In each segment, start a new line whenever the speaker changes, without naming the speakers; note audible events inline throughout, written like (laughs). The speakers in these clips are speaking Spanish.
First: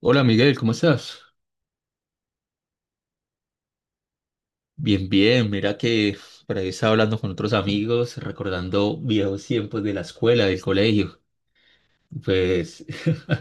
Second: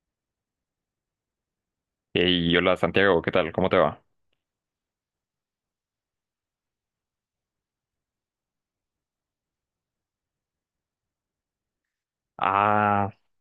Hola Miguel, ¿cómo estás?
Y hola Santiago, ¿qué tal? ¿Cómo te va?
Bien, bien, mira que por ahí estaba hablando con otros amigos, recordando viejos tiempos de la escuela, del colegio. Pues
Ah,
(laughs)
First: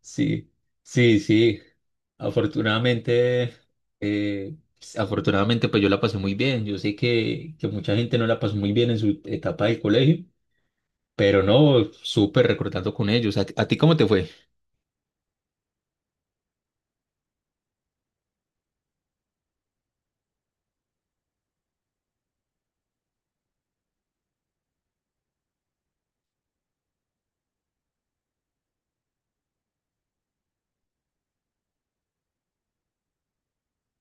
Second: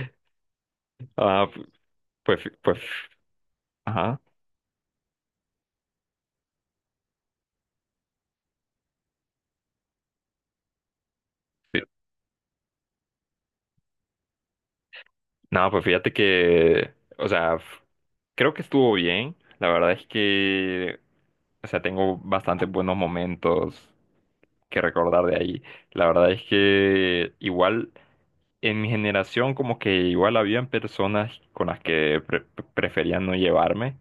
sí, sí,
ah,
sí.
pues, pues,
Afortunadamente,
ajá.
afortunadamente pues yo la pasé muy bien. Yo sé que mucha gente no la pasó muy bien en su etapa del colegio, pero
Sí.
no, súper recordando con ellos. ¿A ti cómo te fue?
No, pues fíjate que, o sea, creo que estuvo bien. La verdad es que, o sea, tengo bastantes buenos momentos que recordar de ahí. La verdad es que igual en mi generación como que igual habían personas con las que preferían no llevarme.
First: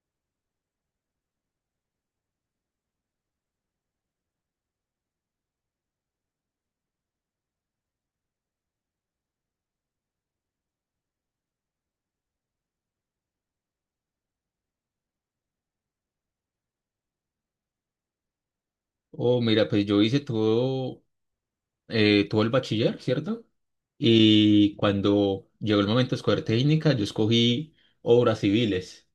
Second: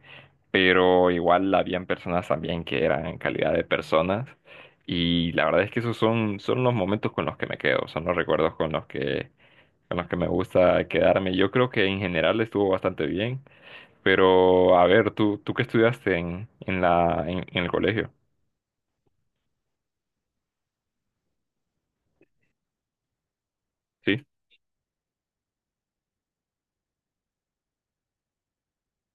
Pero igual habían personas también que eran en calidad de personas y la verdad es que esos son, son los momentos con los que me quedo, son los recuerdos con los que me gusta quedarme. Yo creo que en general estuvo bastante bien, pero a ver, ¿tú qué estudiaste en el colegio?
Oh, mira, pues yo hice todo tuvo el bachiller, ¿cierto?
¿Sí?
Y cuando llegó el momento de escoger técnica, yo escogí obras civiles.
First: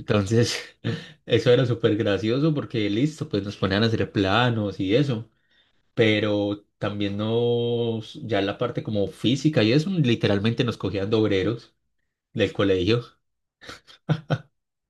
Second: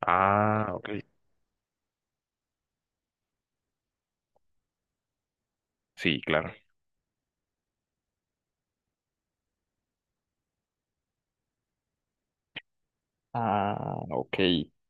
Ah, ok.
(laughs) eso era súper gracioso porque listo, pues nos ponían a hacer planos y eso,
Sí, claro.
pero también nos, ya la parte como física y eso, literalmente nos cogían de obreros del colegio. (laughs)
Ah, ok,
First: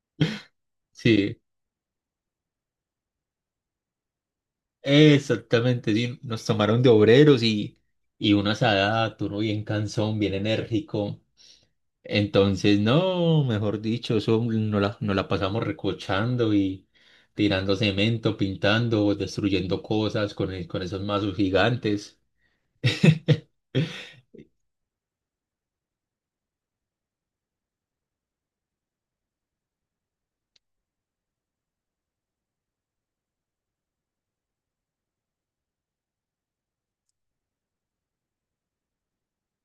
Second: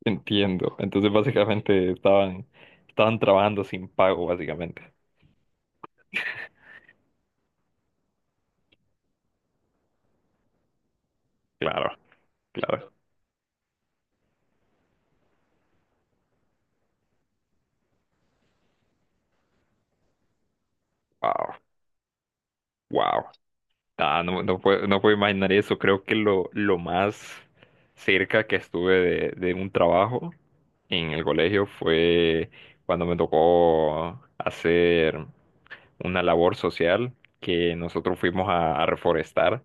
entiendo. Entonces
Sí,
básicamente estaban, estaban trabajando sin pago, básicamente.
exactamente, sí, nos tomaron de obreros y una asada, uno bien cansón, bien enérgico.
Claro,
Entonces,
claro.
no, mejor dicho, eso nos la pasamos recochando y tirando cemento, pintando, destruyendo cosas con, con esos mazos
Wow,
gigantes.
wow.
(laughs)
Ah, no, no puedo, no puedo imaginar eso. Creo que lo más cerca que estuve de un trabajo en el colegio fue cuando me tocó hacer una labor social que nosotros fuimos a reforestar.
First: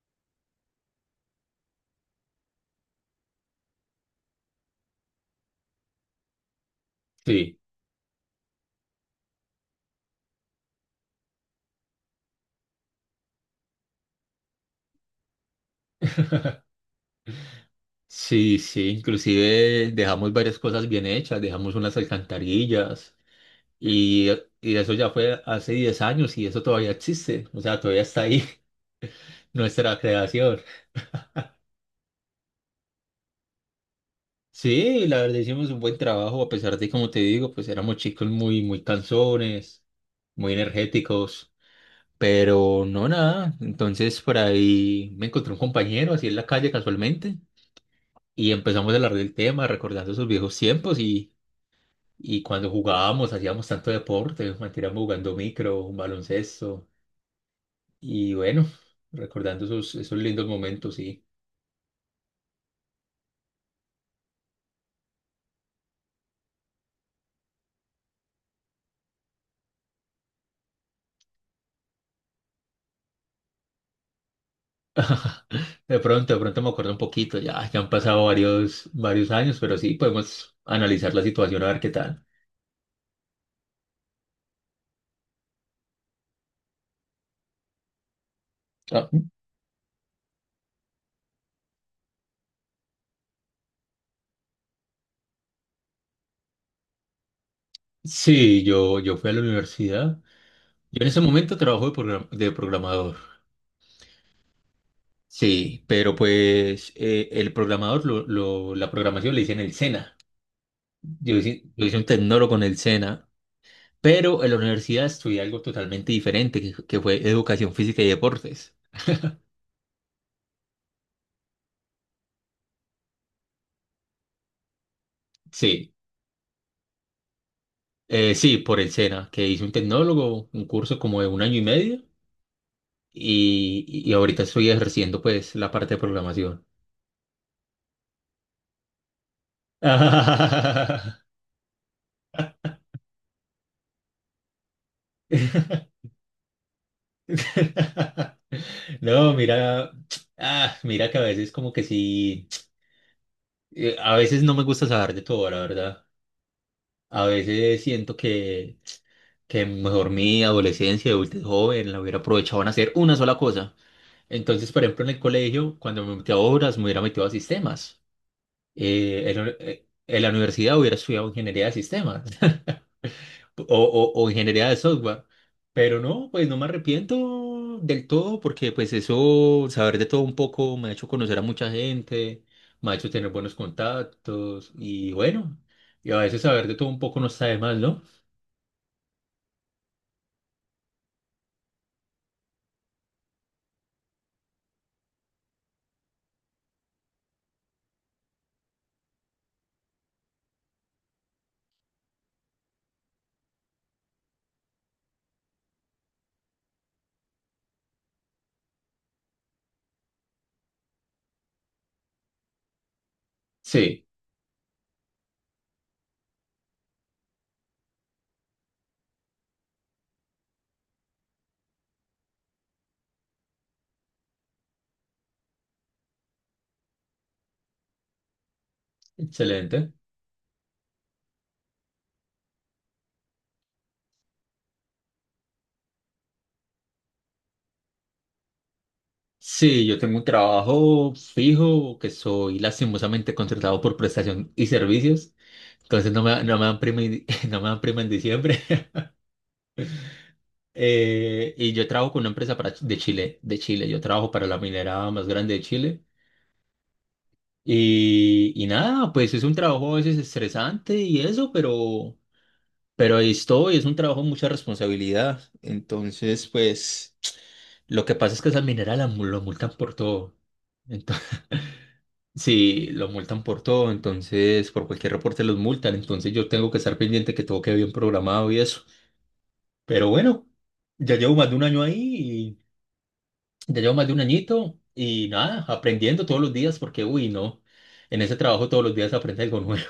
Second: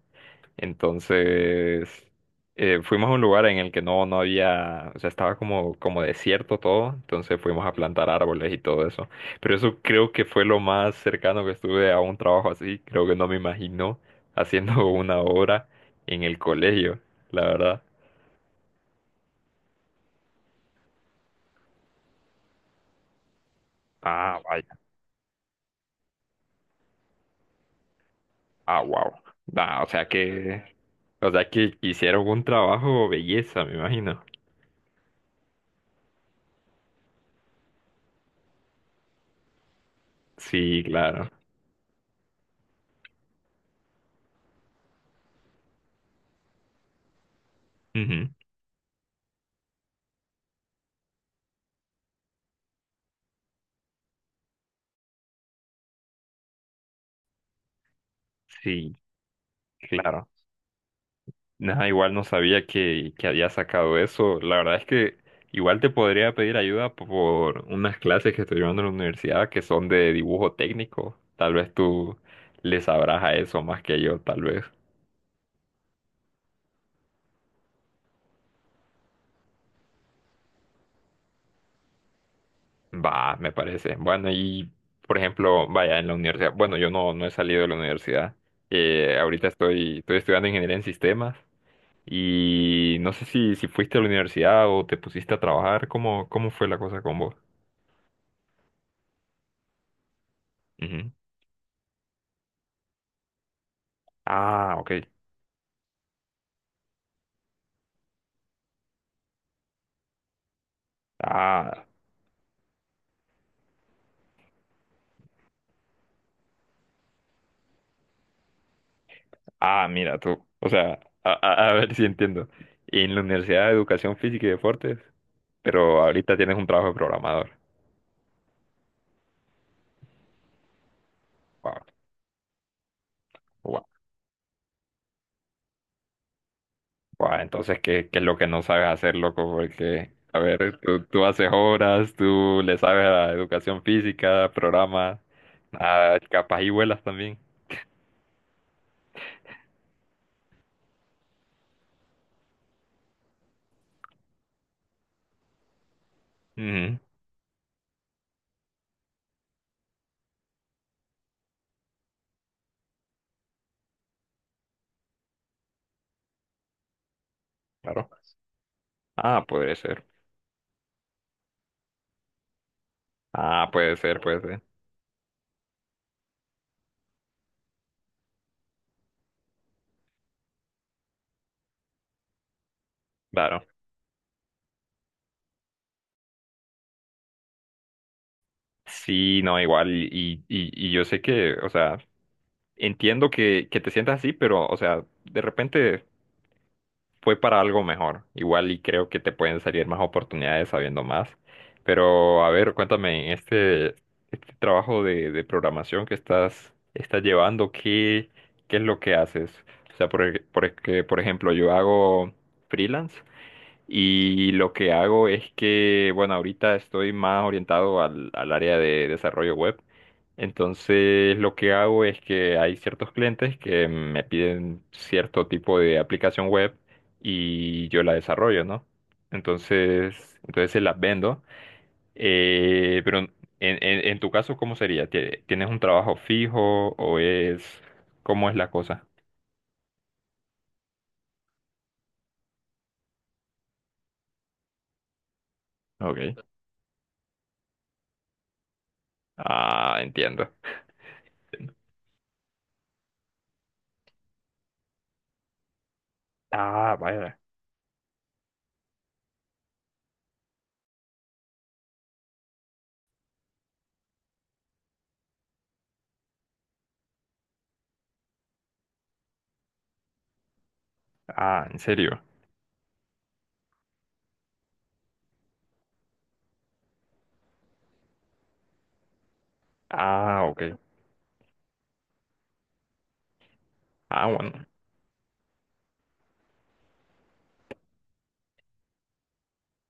Entonces, fuimos a un lugar en el que no, no había, o sea, estaba como, como desierto todo, entonces
Sí,
fuimos a plantar árboles y todo eso. Pero eso creo que fue lo más cercano que estuve a un trabajo así, creo que no me imagino haciendo (laughs) una obra en el colegio, la verdad.
sí, sí, inclusive dejamos varias cosas bien hechas, dejamos unas alcantarillas y,
Ah, vaya,
y eso ya fue hace 10 años y eso todavía existe, o sea, todavía está ahí
ah, wow.
(laughs)
O
nuestra
sea
creación.
que, o sea que hicieron un trabajo belleza, me imagino.
Sí, la verdad hicimos un buen trabajo, a pesar de, como te digo, pues éramos chicos muy, muy cansones, muy
Sí, claro.
energéticos, pero no nada. Entonces por ahí me encontré un compañero así en la calle casualmente
Ujú.
y empezamos a hablar del tema, recordando esos viejos tiempos y cuando jugábamos, hacíamos tanto deporte, manteníamos jugando micro, baloncesto y bueno,
Sí,
recordando esos, esos
claro.
lindos momentos, sí.
Nada, igual no sabía que había sacado eso. La verdad es que igual te podría pedir ayuda por unas clases que estoy llevando en la universidad que son de dibujo técnico. Tal vez tú le sabrás a eso más que yo, tal vez.
De pronto me acuerdo un poquito, ya, ya han pasado varios, varios años, pero sí podemos analizar la situación a ver qué tal.
Va, me parece. Bueno, y por ejemplo, vaya, en la universidad. Bueno, yo no, no he salido de la universidad.
Ah,
Ahorita estoy, estoy estudiando ingeniería en sistemas. Y no sé si, si fuiste a la universidad o te pusiste a trabajar. ¿Cómo, cómo fue la cosa con vos?
sí, yo fui a la universidad. Yo en
Ujú.
ese momento trabajo de programador.
Ah, ok.
Sí, pero pues el programador, la programación la hice en el SENA. Yo hice, yo
Ah,
hice un tecnólogo en el SENA, pero en la universidad estudié algo totalmente diferente, que fue educación física y deportes.
ah, mira tú. O sea, a ver (laughs) si entiendo. En la Universidad de Educación Física y Deportes,
Sí,
pero ahorita tienes un trabajo de programador.
sí, por el SENA, que hice un tecnólogo, un curso como de un año y
Wow,
medio. Y,
wow,
y ahorita estoy ejerciendo pues la parte de programación.
wow. Entonces, ¿qué, qué es lo que no sabes hacer, loco? Porque, a ver, tú
(laughs)
haces horas, tú le sabes a educación física, programas, ah, capaz y vuelas también.
No, mira, ah, mira que a veces como que sí, a veces no me gusta saber de todo, la verdad.
Ujú,
A veces siento que mejor mi adolescencia, de adultez joven, la hubiera aprovechado en hacer una sola cosa. Entonces, por ejemplo, en el colegio, cuando me metí a obras, me hubiera metido a sistemas.
claro. Ah, puede ser.
En la universidad hubiera estudiado ingeniería de sistemas. o,
Ah, puede ser,
o
puede ser.
ingeniería de software. Pero no, pues no me arrepiento del todo porque pues eso, saber de todo un poco me ha hecho conocer a mucha gente, me ha hecho tener buenos
Claro.
contactos y bueno, y a veces saber de todo un poco no está de más, ¿no?
Sí, no, igual, y yo sé que, o sea, entiendo que te sientas así, pero, o sea, de repente fue para algo mejor. Igual y creo que te pueden salir más oportunidades sabiendo más. Pero, a ver, cuéntame, en este, este trabajo de programación que estás, estás llevando, ¿qué, qué es lo que haces? O sea, por, que, por ejemplo, yo hago freelance
Sí,
y lo que hago es que, bueno, ahorita estoy más orientado al, al área de desarrollo web. Entonces, lo que hago es que hay ciertos clientes que me piden cierto tipo de aplicación web y yo la desarrollo, ¿no?
excelente.
Entonces, entonces se las vendo. Pero en, en tu caso, ¿cómo sería? ¿Tienes un trabajo fijo o es... ¿Cómo es la cosa?
Sí, yo tengo un trabajo fijo que soy lastimosamente contratado por prestación y servicios, entonces
Ok.
no me dan prima, (laughs) no me dan prima en diciembre.
Ah, entiendo.
Y yo trabajo con una empresa para, de Chile. Yo trabajo para la minera más grande de Chile.
Ah, vaya.
Y nada, pues es un trabajo a veces estresante y eso, pero ahí estoy, es un trabajo de mucha responsabilidad. Entonces, pues lo que pasa es que esa minera lo multan por todo. Entonces,
Ah, en serio.
(laughs) sí, lo multan por todo. Entonces, por cualquier reporte los multan. Entonces, yo tengo que estar pendiente que todo quede bien programado y eso. Pero
Ah,
bueno,
ok.
ya llevo más de 1 año ahí. Ya llevo más de un
Ah, bueno.
añito y nada, aprendiendo todos los días porque, uy, no, en ese trabajo todos los días aprende algo nuevo.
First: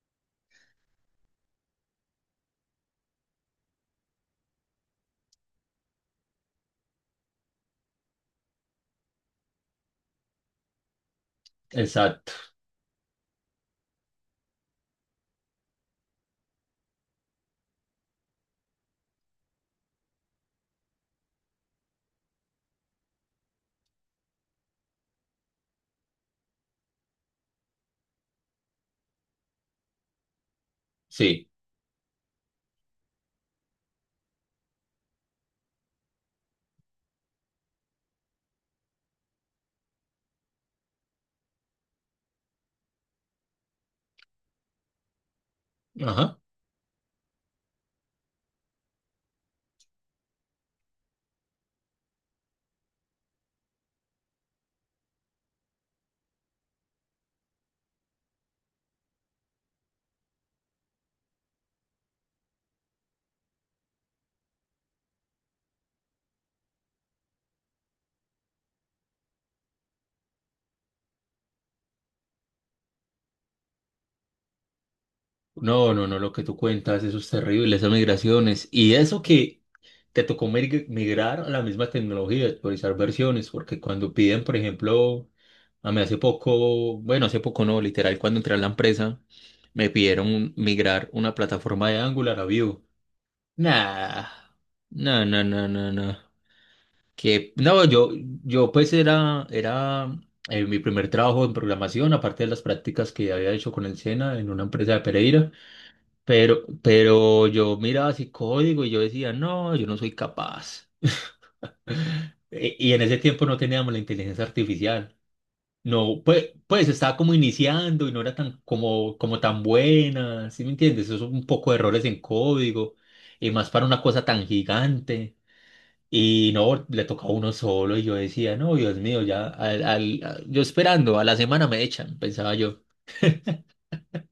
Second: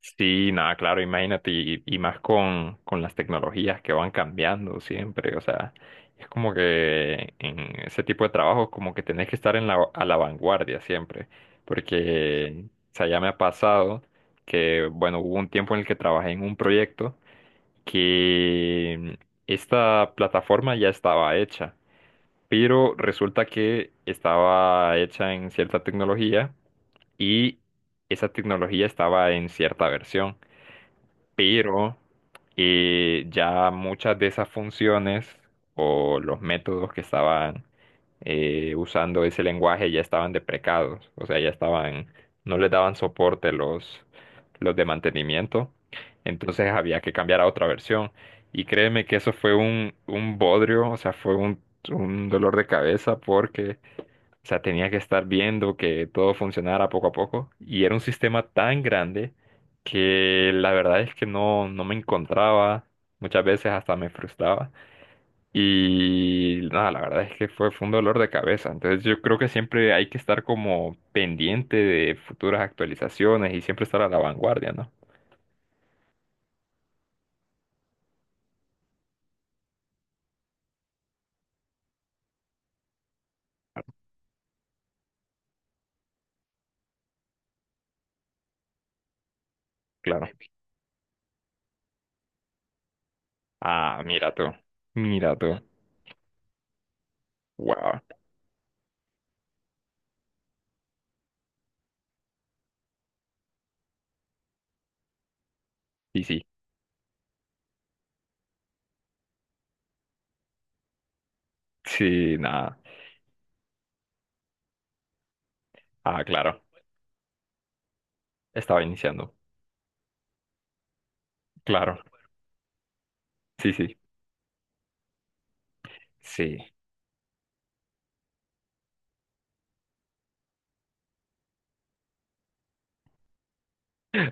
Sí, nada, claro, imagínate, y más con las tecnologías que van cambiando siempre, o sea, es como que en ese tipo de trabajos como que tenés que estar en la, a la vanguardia siempre,
(laughs) Exacto,
porque, o sea, ya me ha pasado que, bueno, hubo un tiempo en el que trabajé en un proyecto que esta plataforma ya estaba hecha, pero resulta que estaba hecha en cierta tecnología y esa tecnología estaba en cierta versión,
sí,
pero ya muchas de esas funciones o los métodos que estaban usando ese lenguaje ya estaban deprecados, o sea, ya estaban, no les daban soporte los de mantenimiento,
ajá.
entonces había que cambiar a otra versión. Y créeme que eso fue un bodrio, o sea, fue un dolor de cabeza porque o sea, tenía que estar viendo que todo funcionara poco a poco. Y era un sistema tan grande que la verdad es que no, no me encontraba. Muchas veces hasta me frustraba. Y nada, la verdad es que fue, fue un dolor de cabeza. Entonces yo creo que siempre hay que estar como pendiente de futuras actualizaciones y siempre estar a la vanguardia, ¿no?
No, no, no, lo que tú cuentas, eso es terrible, esas migraciones. Y eso que te tocó migrar a la misma tecnología, actualizar versiones, porque cuando piden, por ejemplo, a mí hace poco, bueno, hace poco no, literal, cuando entré a la empresa, me
Claro.
pidieron migrar una plataforma de Angular a Vue.
Ah,
Nah,
mira tú.
nah,
Mira
nah,
tú.
nah, nah, nah. Que no,
Wow.
yo pues era mi primer trabajo en programación, aparte de las prácticas que había hecho con el SENA en una empresa de Pereira,
Sí, sí.
pero yo miraba así código y yo decía, no, yo no soy capaz.
Sí,
(laughs)
nada.
Y en ese tiempo no teníamos la inteligencia artificial. No,
Ah,
pues,
claro.
pues estaba como iniciando y no era tan
Estaba iniciando.
como tan buena, ¿sí me entiendes? Eso es un poco de
Claro.
errores en código y más
Sí,
para
sí.
una cosa tan gigante. Y
Sí.
no, le tocó a uno solo y yo decía, no, Dios mío, ya, yo esperando, a la semana me echan, pensaba yo.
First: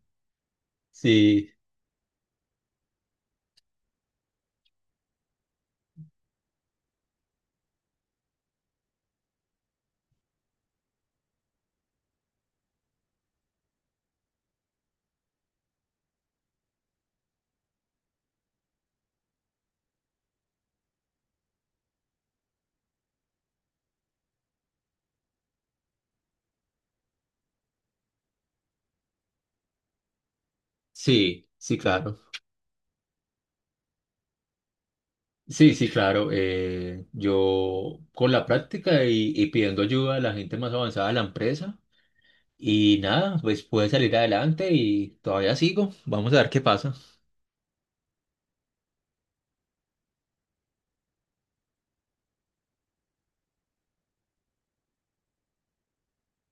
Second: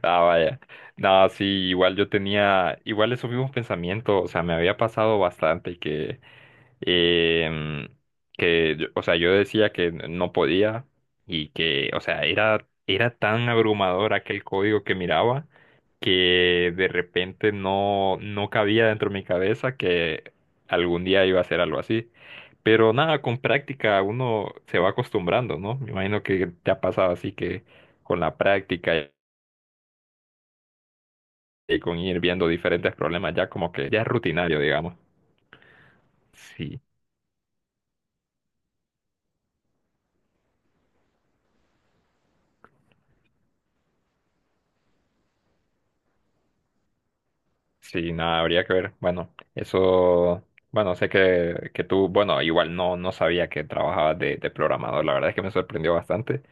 Ah, vaya. No, sí,
Sí,
igual yo tenía, igual esos mismos pensamientos, o sea, me había pasado bastante que, em, que, o sea, yo decía que no podía y que, o sea, era, era tan abrumador aquel código que miraba que de repente no, no cabía dentro de mi cabeza que algún día iba a hacer algo así. Pero nada, con práctica uno se va acostumbrando, ¿no? Me imagino que te ha pasado así que con la práctica
sí, sí,
y con
claro.
ir viendo diferentes problemas ya como que ya es rutinario, digamos.
Sí, sí, claro.
Sí,
Yo con la práctica y pidiendo ayuda a la gente más avanzada de la empresa y nada, pues pude salir adelante y todavía sigo. Vamos a ver qué pasa.
sí, nada, habría que ver. Bueno, eso, bueno, sé que tú, bueno, igual no, no sabía que trabajabas de programador, la verdad es que me sorprendió bastante.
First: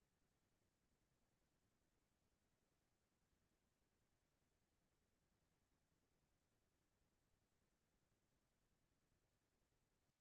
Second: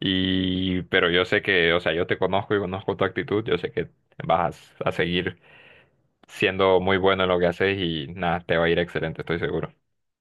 Y, pero yo sé que, o sea, yo te conozco y conozco tu actitud, yo sé que vas a seguir siendo muy bueno en lo que haces y nada, te va a ir excelente, estoy seguro.